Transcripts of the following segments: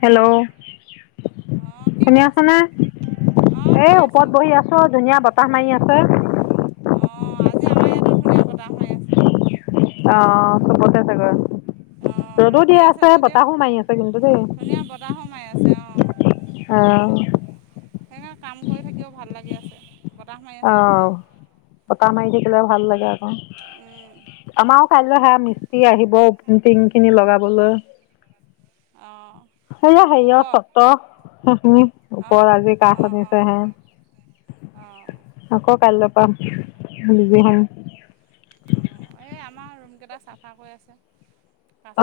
Hello. আহ কি কৈ আছ? অঁ এ, শুনি আছোঁ। ওপৰত বহি আছো ধুনীয়া বতাহ মাৰি আছে। অঁ, আজি আমাৰ ইয়াতো ধুনীয়া বতাহ মাৰি আছে। অ, চবতে চাগে। অ' ৰ'দ দি আছে যদিও, মাৰি আছে কিন্তু দেই ধুনীয়া বতাহ সোমাই আছে অ। এঅ সেইকাৰণে কাম কৰি থাকিও ভাল লাগি আছে। বতাহ মাৰি আছে যে। আহ পতা মাৰি থাকিলে ভাল লাগে আকৌ। উম আমাৰো কাইলৈ সেয়া মিস্ত্ৰী আহিব, টিং খিনি লগাবলৈ। অ। সেয়া সেয় চতখ ওপৰত আজি কা শনিছেহে। অ। আকৌ কাইলৈ পা বিজি হম। অ, এই আমাৰ ৰুম কেইটা চাফা কৰি আছে।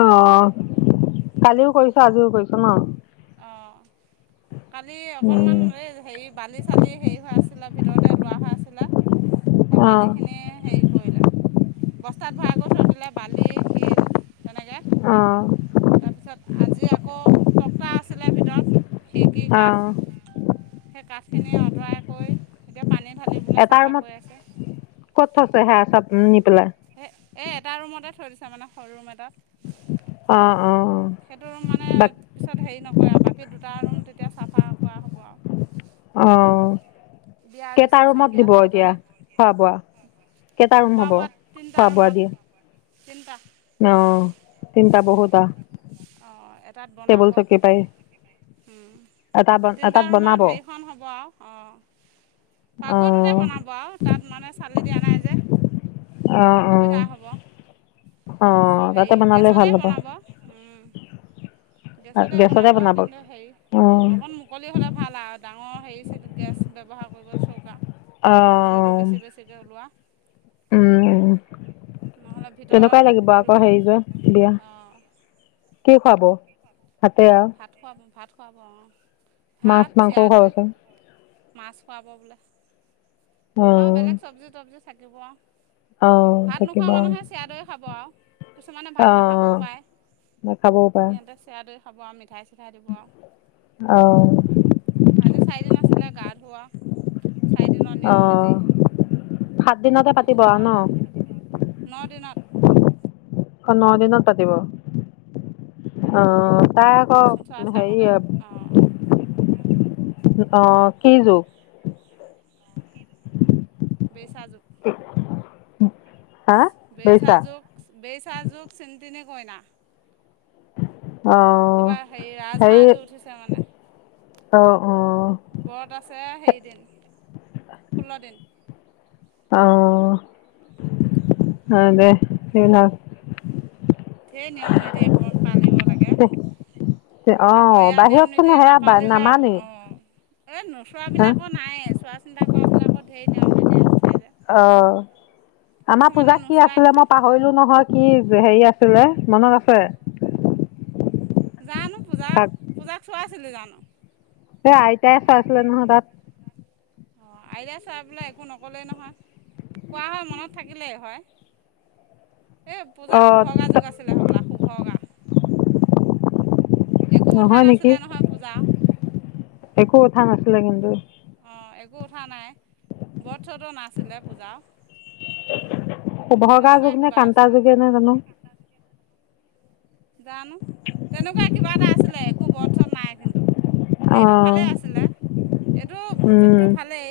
অ, চাফাই কালিও কৰিছো আজিও কৰিছো ন? আহঁ। কালি অকনমান এ হেৰি বালি-চালি হেৰি হৈ আছিলে ভিতৰত। লোৱা হৈ আছিলে সেই অঁ বালিখিনিয় হেৰি বস্তাত ভৰাই কৰি থৈ দিলে বালি শিল তেনেকৈ অঁ তাৰপিছত আজি আকৌ টকটা আছিলে ভিতৰত। খিৰিকি, অঁ কাঠ সেই কাঠখিনি আঁতৰাই কৰি এতিয়া পানী ঢালিবলৈ এটা চাফা কৰি আছে। চপ নি পেলাই তাৰ মানে সৰু ৰুম এটাত অঁ অঁ সেইটো মানে বাক পিছত হেৰি নকৰে আৰু বাকী টো দুটা ৰুম তেতিয়া চাফা কৰা হ'ব আৰু অ বিয়াৰ কেইটা ৰিচিপশ্যন ৰুমত দিয়া দিব হ'ব এতিয়া তাতে খোৱা বোৱা। কেইটা ৰুম হ'ব খোৱা বোৱা দিয়ে। তিনটা অ তিনটা বহুতা অ এটাত বনাব পাৰি এটা বন তিনিটা এটাত বনাব ৰুমত হেৰিখন হ'ব আৰু অ পাকঘৰটোতে অঁ বনাব আৰু তাত মানে চালি দিয়া নাই যে অঁ অঁ সুবিধা হ'ব অঁ তাতে হেৰি বনালে ভাল গেছতে হ'ব বনাব উম। [inaudible] গেছতে বনাব কিন্তু হেৰি অ অঁ অকণ মুকলি হ'লে ভাল আৰু ডাঙৰ হেৰি গেছ ব্যৱহাৰ কৰিব চৌকা জুইটো বেছি বেছিকৈ ওলোৱা উম নহ'লে ভিতৰত তেনেকুৱাই লাগিব আকৌ হেৰি যে বিয়া। অঁ কি খুৱাব ভাতে আৰু খোৱা ব মাছ মাংসও খৰচ হয়। মাছ খুৱাব বোলে আৰু অঁ বেলেগ চবজি তবজি থাকিব আৰু আহ ভাত নোখোৱা থাকিবা মানুহে চিৰা দৈ খাব আৰু কিছুমানে ভাত আহ নাখাবও পায় নাখাবও পাৰে। খাব আৰু মিঠাই চিঠাই দিব আৰু আহ আজি চাৰি দিন গা ধোৱা চাৰি দিনৰ নিয়ম আহ নিতি সাত দিনতে পাতিব সেইখিনি আৰু ন কৰা হ'ল ন দিনত ন দিনত পাতিব অ তাই আকৌ চোৱা চিতা হেৰি কৰোঁতে অঁ অ কি যোগ বেইছা যোগ [unintelligible] বেইছা যোগ বেইছা যোগ চিনতিনি কইনা আহ কিবা হেৰি ৰাজহাঁহজোৰ উঠিছে মানে অ অ ব্ৰত আছে হেৰি ষোল্ল দিন। অ হয় দে ধেই নিয়ম নীতি এইভোন পালিব লাগে অ আকৌ এয়া নিয়ম বাহিৰত চোন সেয়া নামানে এ নোচোৱা বিলাকো নাইয়েই চোৱা চিন্তা কৰা বিলাকৰ ধেই নিয়ম নীতি উঠে যে অ আমাৰ কিছুমানে পূজাক কি নোচোৱাই আছিলে মই নহয় পাহৰিলো নহয় কি হেৰি আছিলে মনত আছে জানো পূজা পূজাক চোৱাইছিলি জানো হে আইতাই চোৱাইছিলে নহয় তাত অ আইটাই চোৱাই পেলাই একো নক'লেই নহয় কোৱা হয় মনত থাকিলেই হয় এ অ পূজাৰ শুভ গা যুগ আছিলে হবলা শুভগা একো উঠা নহয় নেকি নাছিলে নহয় পূজা একো উঠা নাছিলে কিন্তু অঁ একো উঠা নাই ব্ৰত চত নাছিলে পূজা অ শুভগা যুগ নে কান্তা আছিলে যুগেই নে জানো জানো তেনেকুৱা কিবা এটা আছিলে একো ব্ৰত শ্রত নাই কিন্তু অ সেইটো ভালেই আছিলে এইটো উম যুগটো ভালেই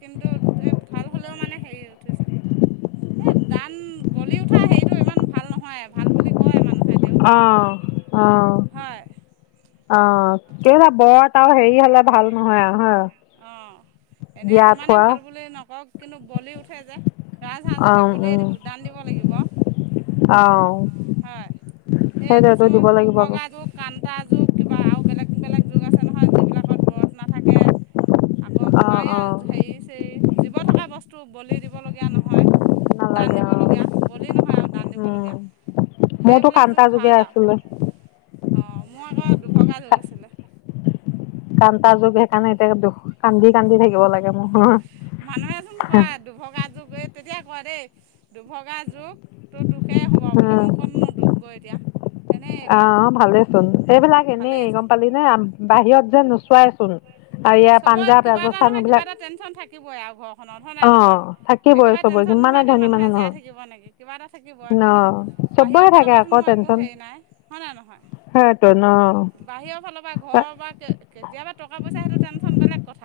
কিন্তু এই ভাল হ'লেও মানে হেৰি হৈ উঠিছে। এ দান বলি উঠা সেইটো ইমান ভাল নহয়, ভাল বুলি কয় মানুহে। তেওঁ অঁ অঁ। হয় অ কেইটা বৰ তাৰ আৰু হেৰি হলে ভাল নহয় আৰু হয়। অ। এনে যিমানে ভাল বুলি নকক কিন্তু বলি উঠে যে ৰাজ সাজো অ সে বলিয়ে উম দিব দান দিব লাগিব। অ। হয় এই সেইটোতো কিছুমান দিব শুভ লাগিব আকৌ গাটো কান এটা যুগ কিবা আৰু বেলেগ বেলেগ যুগ আছে নহয় যিবিলাকত ব্ৰত নাথাকে আকৌ অ কিবা অ এই হেৰি চ জীৱ থকা বস্তু বলি দিব লগীয়া নহয়। দান নালাগে অ দিবলগীয়া বলি নহয় আৰু দান উম দিবলগীয়া মোৰতো সেইবিলাক কান্তা যুগ যোগে ভাল আছিলে আৰু অ মোৰ আকৌ দুভগা যুগ আছিলে। কান্তা যুগ সেইকাৰণে এতিয়া কান্দি কান্দি থাকিব লাগে। মানুহেচোন কয় মোৰ দুভগাযোৰ তেতিয়া কোৱা দেই দুভগা যুগ তোৰ দুখেই হ'ব বুলি মোৰ কতনো দুখ গৈ এতিয়া। এনেই এইবিলাক আহ ভালে চোন সেইবিলাক এনেই ভালেইচোন গম পালি নে বাহিৰত যে নোচোৱাইচোন। আৰু ইয়াৰ চবৰে পাঞ্জাৱ কিবা এটা ৰাজস্থান নহয় কিবা এইবিলাক এটা টেনচন থাকিবই আৰু ঘৰখনত হয় অ নাই নহয়? থাকিবই একেবাৰে চবৰে টেনচন যিমানে নোহোৱাকৈ ধনী মানুহ মানুহে জীয়াই নহয় থাকিব নেকি কিবা এটা থাকিব, ন কিন্তু চবৰে বাহিৰৰ থাকে ফালৰ পৰাটো আকৌ মই একো টেনচন হেৰি নাই হই না নহয়? সেইটো ন বাহিৰৰ ফালৰ পৰা ঘৰৰ বা কেতিয়াবা টকা পইচা হেতেন তেনে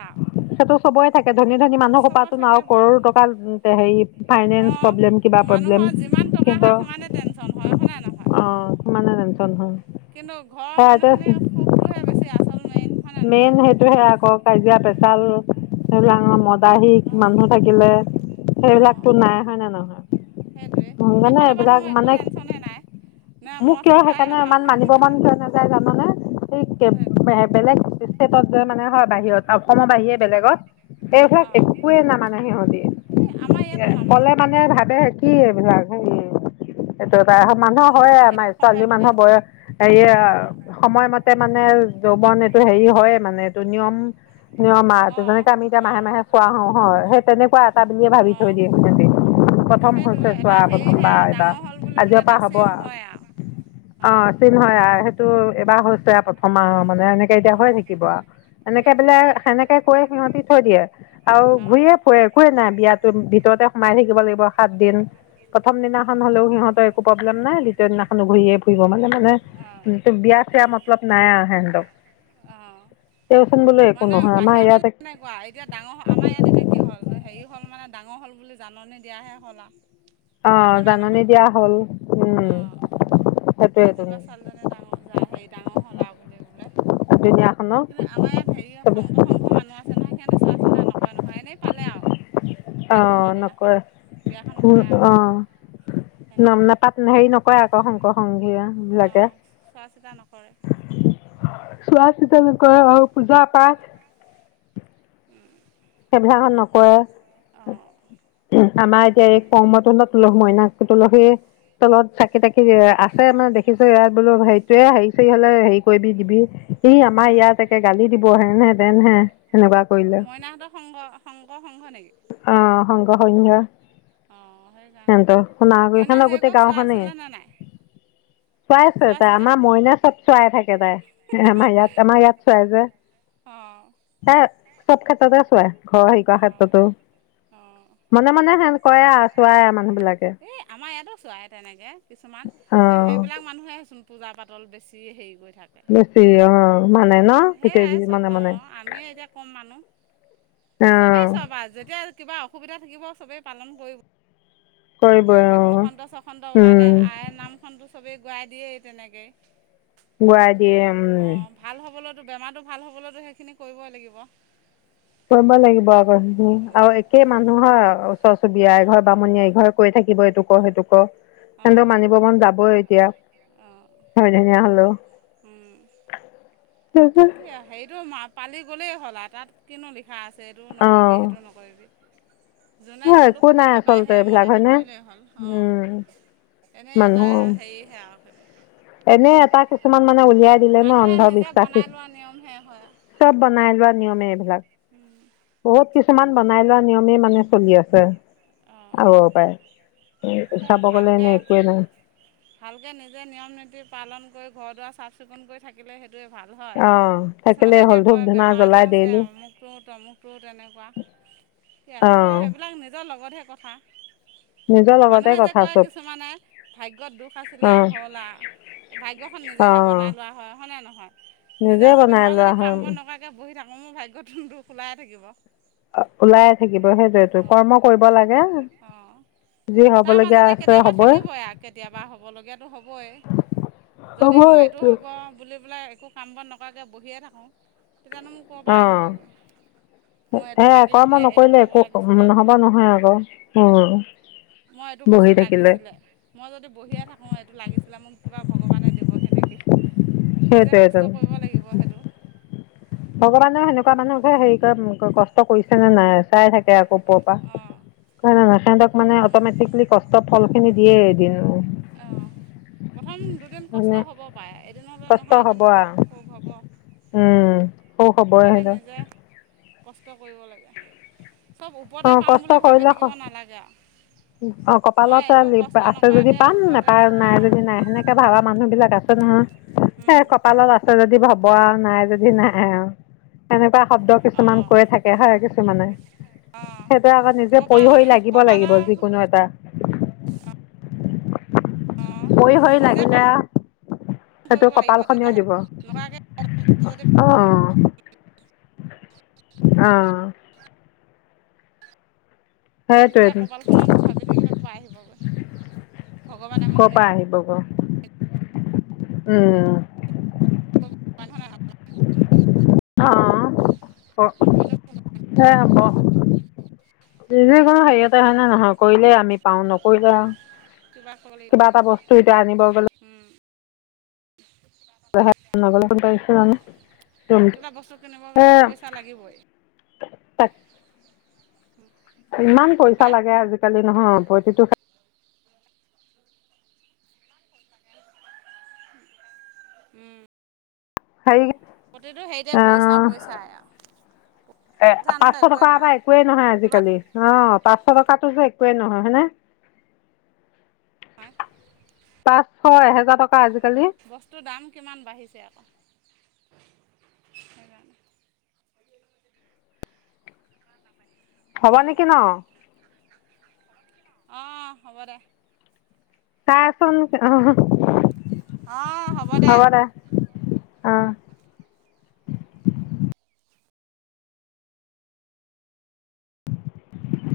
অ। টো সবৰে থাকে ধনী ধনী মানুহ সোপাতো ন আৰু থাকিবই কৰো টকা হেৰি ফাইনেন্স অঁ প্ৰব্লেম কিবা প মানুহৰ যিমান টকা হয় সিমানেই টেনশ্যন হয় হয় নাই নহয় [unintelligible] কিন্তু ঘৰৰ মানুহখিনি সুখটোহে বেছি আৰু। মেইন সেইটোহে আকৌ কাজিয়া পেচাল এইবিলাকৰ মদ বাহী অঁ মানুহ থাকিলে সেইবিলাকতো নাই হয় নে নহয়? সেইটোয়ে সেইকাৰণে সেইফালৰ পৰাটো এইবিলাক মোৰ মানে একোৱে টেনশচনে নাই। না মোক মদ কিয় খাই সেইকাৰণে না ইমান ভাং মানিব মন খাই কিয় নাযায় জানানে সেই হয় বে বেলেগ ষ্টেটত যে মানে হয় বাহিৰত অসমৰ বাহিৰে বেলেগত। এইবিলাক অঁ একোৱেই ন মানে সিহঁতি এই আমাৰ ইয়াতো কলে মানে ভ তে কি এইবিলাক হেৰি এইটো তাই মানুহৰ হয় নামানুহ হেৰি আমাৰ সংখ্যা ছোৱালী বুলি কয় মানুহৰ যে বয়স হেৰি অঁ সময়মতে মানে যৌৱন এইটো হেৰি হয় মানে এইটো নিয়ম নিয়মাহটো অঁ যেনেকে আমি এতিয়া মাহে অঁ মাহে চোৱা হওঁ হয়েই তেনেকুৱা এটা বুলিয়ে ভাবি থৈ অঁ দিও তেনেকুৱা। প্ৰথম সেইটো হৈছে এটা চোৱা হেৰিহে প্ৰথমবাৰ আৰু ডাঙৰ হ'ল বুলি এইবাৰ পেলাই আজিৰ এটা পৰা হ'ব চিন আৰু। হয় অ অঁ চিম হয় সেইটো এবাৰ হৈছে প্ৰথম আৰু মানে এনেকে এতিয়া হয় অঁ নেকিব এনেকে বোলে সেইটোৱে সেনেকে কৈ সিহঁতি থৈ দিয়ে, আৰু অঁ ঘূৰিয়ে ফুৰে একোৱে নাই বিয়াতো ভিতৰত সোমাই থাকিব লাগিব সাত দিন, প্ৰথম দিনাখন হলেও সিহঁতৰ একো প্ৰব্লেম নাই। দিনাখনো ঘূৰিয়ে ফুৰিব মানে মানে অঁ টো বিয়া চিয়া মতলব নাই আৰু সেহঁতক, অঁ তেঁও মানে বাহিৰৰ ফালে এনেকুৱা এতিয়া ডাঙৰ আমাৰ ইয়াত এতিয়া কি হ'ল হেৰি হ'ল মানে ডাঙৰ হ'ল বুলি জাননী দিয়াহে হ'ল আৰু। অ হয়নে জাননী নহয় দিয়া হ'ল উম। অঁ আজিৰ পৰা ছাৱালিজনী ডাঙৰ হেৰি ডাঙৰ হ'ল আৰু বুলি বোলে। কিন্তু আমাৰ ইয়াত হেৰি দুুনীয়াখনৰ সংঘ সংঘ মানুহ আছে নহয়, সিহঁতে চোৱা চিন্তা নকৰে নহয় এনেই পালে আৰু। সাত অহ দিনৰ দিনাখন নকয়, বিয়াখন ভুল উঠায় আৰু অ। নাম তেনেকুৱা নাপাত হেৰি নকয় আকৌ শংকৰ সংঘিয়া। অঁ চোৱা চিতা নকৰে। চোৱা চিত নকৰে, অহ পূজা পাঠ সেইবিলাকখন নকৰে। অঁ আমাৰ এতিয়া এই কৰ্মতৰ তুলত লগ মই না, ত তুলসী। তলত চাকি তাকি আছে মানে দেখিছো ইয়াত বোলো সেইটোয়ে হেৰি চৰি হলে হেৰি কৰিবি দিবি। স আমাৰ অঁ ইয়াত একে গালি দিব, হেনহেঁতেনহে সেনেকুৱা কৰিলে। সংগ সংগ সংঘ নেকি? পৰা শৈয়িংঘা। অঁ সেইকাৰণে সতো শুনা মইনা কিখনে গোটেই জীয়েকক চোৱা গাঁওখনে। আছিলেনে নাই চোৱাইছে চোৱা তাই চিতা আমাৰ মইনা চব চোৱাই থাকে তাই, আমাৰ ইয়াত আমাৰ ইয়াত চোৱাই যে। অঁ তাই ছব ক্ষেত্ৰতে চোৱাই। ঘৰ হেৰীকুৱা অঁ ক্ষেত্ৰতো, অঁ মানে মানে হেন কয় আৰু চোৱাই মানে। এ আমাৰ ইয়াতো চোৱাই তেনেকে কিছুমান, অ এ সেইবিলাক মানুহে। পূজা পাতল বেছি হেৰি কৰে। বেছি অ মানে ন তেতিয়াই সেয়াই ভী চব মানে মানে। অঁ আমিও এতিয়া কম মানুহ চবেই চব আও যেতিয়া কিবা অসুবিধা থাকিব, চবেই পালন কৰিব। কয় কৰিবই অ সেইটো বসন্ত ছসন্ত ওলালে উম আই নামখনটো চবেই গোৱাই দিয়েই তেনেকে। গুৱাই দিয়ে উম। হ'বলৈতো বেমাৰটো ভাল হ'বলৈতো সেইখিনি কৰিবই লাগিব। কৰিব লাগিব আকৌ সেইখিনি আৰু একেই মানুহৰ ওচৰ চুবুৰীয়া অঁ এঘৰ বামুণীয়ে এঘৰ কৈ থাকিব এইটোক কৰ সেইটো কৰ। সিহতক অঁ মানিব মন যাবই এতিয়া অঁ হয় ধুনীয়া হলেও। কি হেইৰিটো পালি গ'লেই হ'ল আৰু তাত কিনো লি। খা আছে এইটো অ নকৰিবি, সেইটো নকৰিবি, যোনে যোনটো একো নাই সুবিধা পায় আচলতে এইবিলাক সেইমতেদি হয়নে কৰিলেই হ'ল, উম অ। এনেই এটাই মানুহ হেৰিহে আৰু সেইটো। এনে এটা কিছুমান মানে উলিয়াই দিলে ন মানুহে নিজে অন্ধবিশ্বাখি। বনাই লোৱা নিয়মহে হয় চব বনাই লোৱা নিয়মে এইবিলাক, বহুত কিছু কিছুমান বনাই লোৱা নিয়মেই মানে চলি আছে। অঁ আৰু পায় সেই চাব গলে ভালকৈ এনেই একোৱেই নাই। ভালকৈ নিজে নিয়ম নীতি পালন কৰি ঘৰ দুৱাৰ চাফ চিকুণ কৰি থাকিলে সেইটোৱে ভাল হয়। অ থাকিলেই কিছুমানে এতিয়া হ'ল ধূপ কয় ধূনা বেমাৰ জ্বলাই আজাৰ হৈছে ডেইলি অমুকটো তমুকটো তেনেকুৱা। সেয়া অ সেইটো সেইবিলাক নিজৰ লগতহে কথা। নিজৰ। লগতে মানুহে যে কথা কয় চব কিছুমানে ভাগ্যত দুখ আছিলে অ হ'ল আৰ। ভাগ্য খন অ নিজেহে বনাই লোৱা হয় হয়নে নহয়? নিজে যদি, বনাই মই লোৱা যদি কাম হয় বোৰ নকৰাকে বহি থাকো মোৰ ভাগ্যত দোষ ওলাই থাকিব। ওলাই থাকিব সেইটোৱেতো কৰ্ম কৰিব লাগে। অঁ অঁ যি তাৰ হবলগীয়া মাজতে আছে কেতিয়াবা হবই থাকিবই আৰু কেতিয়াবা হব লগীয়াতো হবই। যদি মই এইটো হ'ব বুলি পেলাই একো কাম বন নকৰাকৈ বহিয়ে থাকোঁ তেতিয়ানো মোৰ ক'ৰ পৰা অ আহিবগৈ, মোৰ এ এইটো লাগিছিলে এইটো ল'ব লাগিছিলে বুলি। হয় আকৌ উম। মই এইটো বস্তু বহি থাকিলে লাগিছিলে, মই যদি বহিয়ে থাকো এইটো লাগিছিল। বোলে মোক কিবা ভগৱানে দিবহি নেকি, নিজে সেইটোৱেটো কষ্ট কৰিব লাগিব সেইটো। ভগৱানেও সেনেকুৱা মানুহে হেৰি কৰে কষ্ট কৰিছে নে নাই চাই থাকে। তেওঁক উপৰ্পা অঁ মানে ৰখাইন্তক মানে অতমেটিকলী কষ্ট ফল নেদিয়ে এডিয়াৰো। অঁ প্ৰথম দুদিন কষ্ট হ'ব পাৰে, এদিন হ'লে কষ্ট নহয় হ'ব এদিনতো আৰু সুখ হ'ব। উম হু খবৰ সেইকাৰণে আহিলে। নিজে কষ্ট কৰিব লাগে চব ওপৰতে অ পাম বুলি ভাবি থাকিব নালাগে আৰু। অ মই কপালত এইটো কষ্ট আছে যদি নকৰাকৈ পাম ওপৰতে নেপা নাই অঁ যদি নাই সেনেকে ভালা মানুহ বিলাক আছ সেই কপালত আছে যদি হব আৰু নাই যদি নাই আৰু সেনেকুৱা শব্দ কিছুমান অঁ কৈ থাকে হয় কিছুমানে। অঁ সেইটো আকৌ নিজে কপাল পৰি হৰি লাগিব কপালৰ লাগিব যিকোনো এটা। অঁ পৰি নিজে কাম সেইটো কৰিব লাগিব কপালখনেও দিব তেতিয়াহে, নকৰাকে অঁ অঁ তেতিয়া সেইটোৱেতো কপালখনত ভাবি থাকিলে কপা আহিব গৈ। কৰপা আহিব গৈ উম। [unintelligible] অ নকৰিলে হে হব। যিকোনো হেৰিয়তে হয় ন নহয় কৰিলে আমি পাওঁ নকৰিলে আৰু কিবা কৰিব কিবা লাগিব এটা বস্তু এতিয়া আনিব গলো। [inaudible] নগলে ফোন পাইছে জানো ৰুমটো কিবা বস্তু কিনিব এ গলে পইচা লাগিবই। তাক ইমান পইচা হে লাগে আজিকালি নহয় প্ৰতিটো উম। হেৰি প্ৰতিটো হেইতে পইচা আহ পইচা আও। এ পাঁচশ টকা এটা একোৱেই নহয় কিবা আজিকালি অ। পাঁচশ টকাটো যে একোৱেই হয় নে? পাই হয় এহেজাৰ ট বস্তুৰ দাম কিমান বাঢ়িছে আকৌ? সেইকাৰণে হব নেকি উম, ন? অ হ'ব দে। চা চোন হ হ। অ হ'ব দে। অ।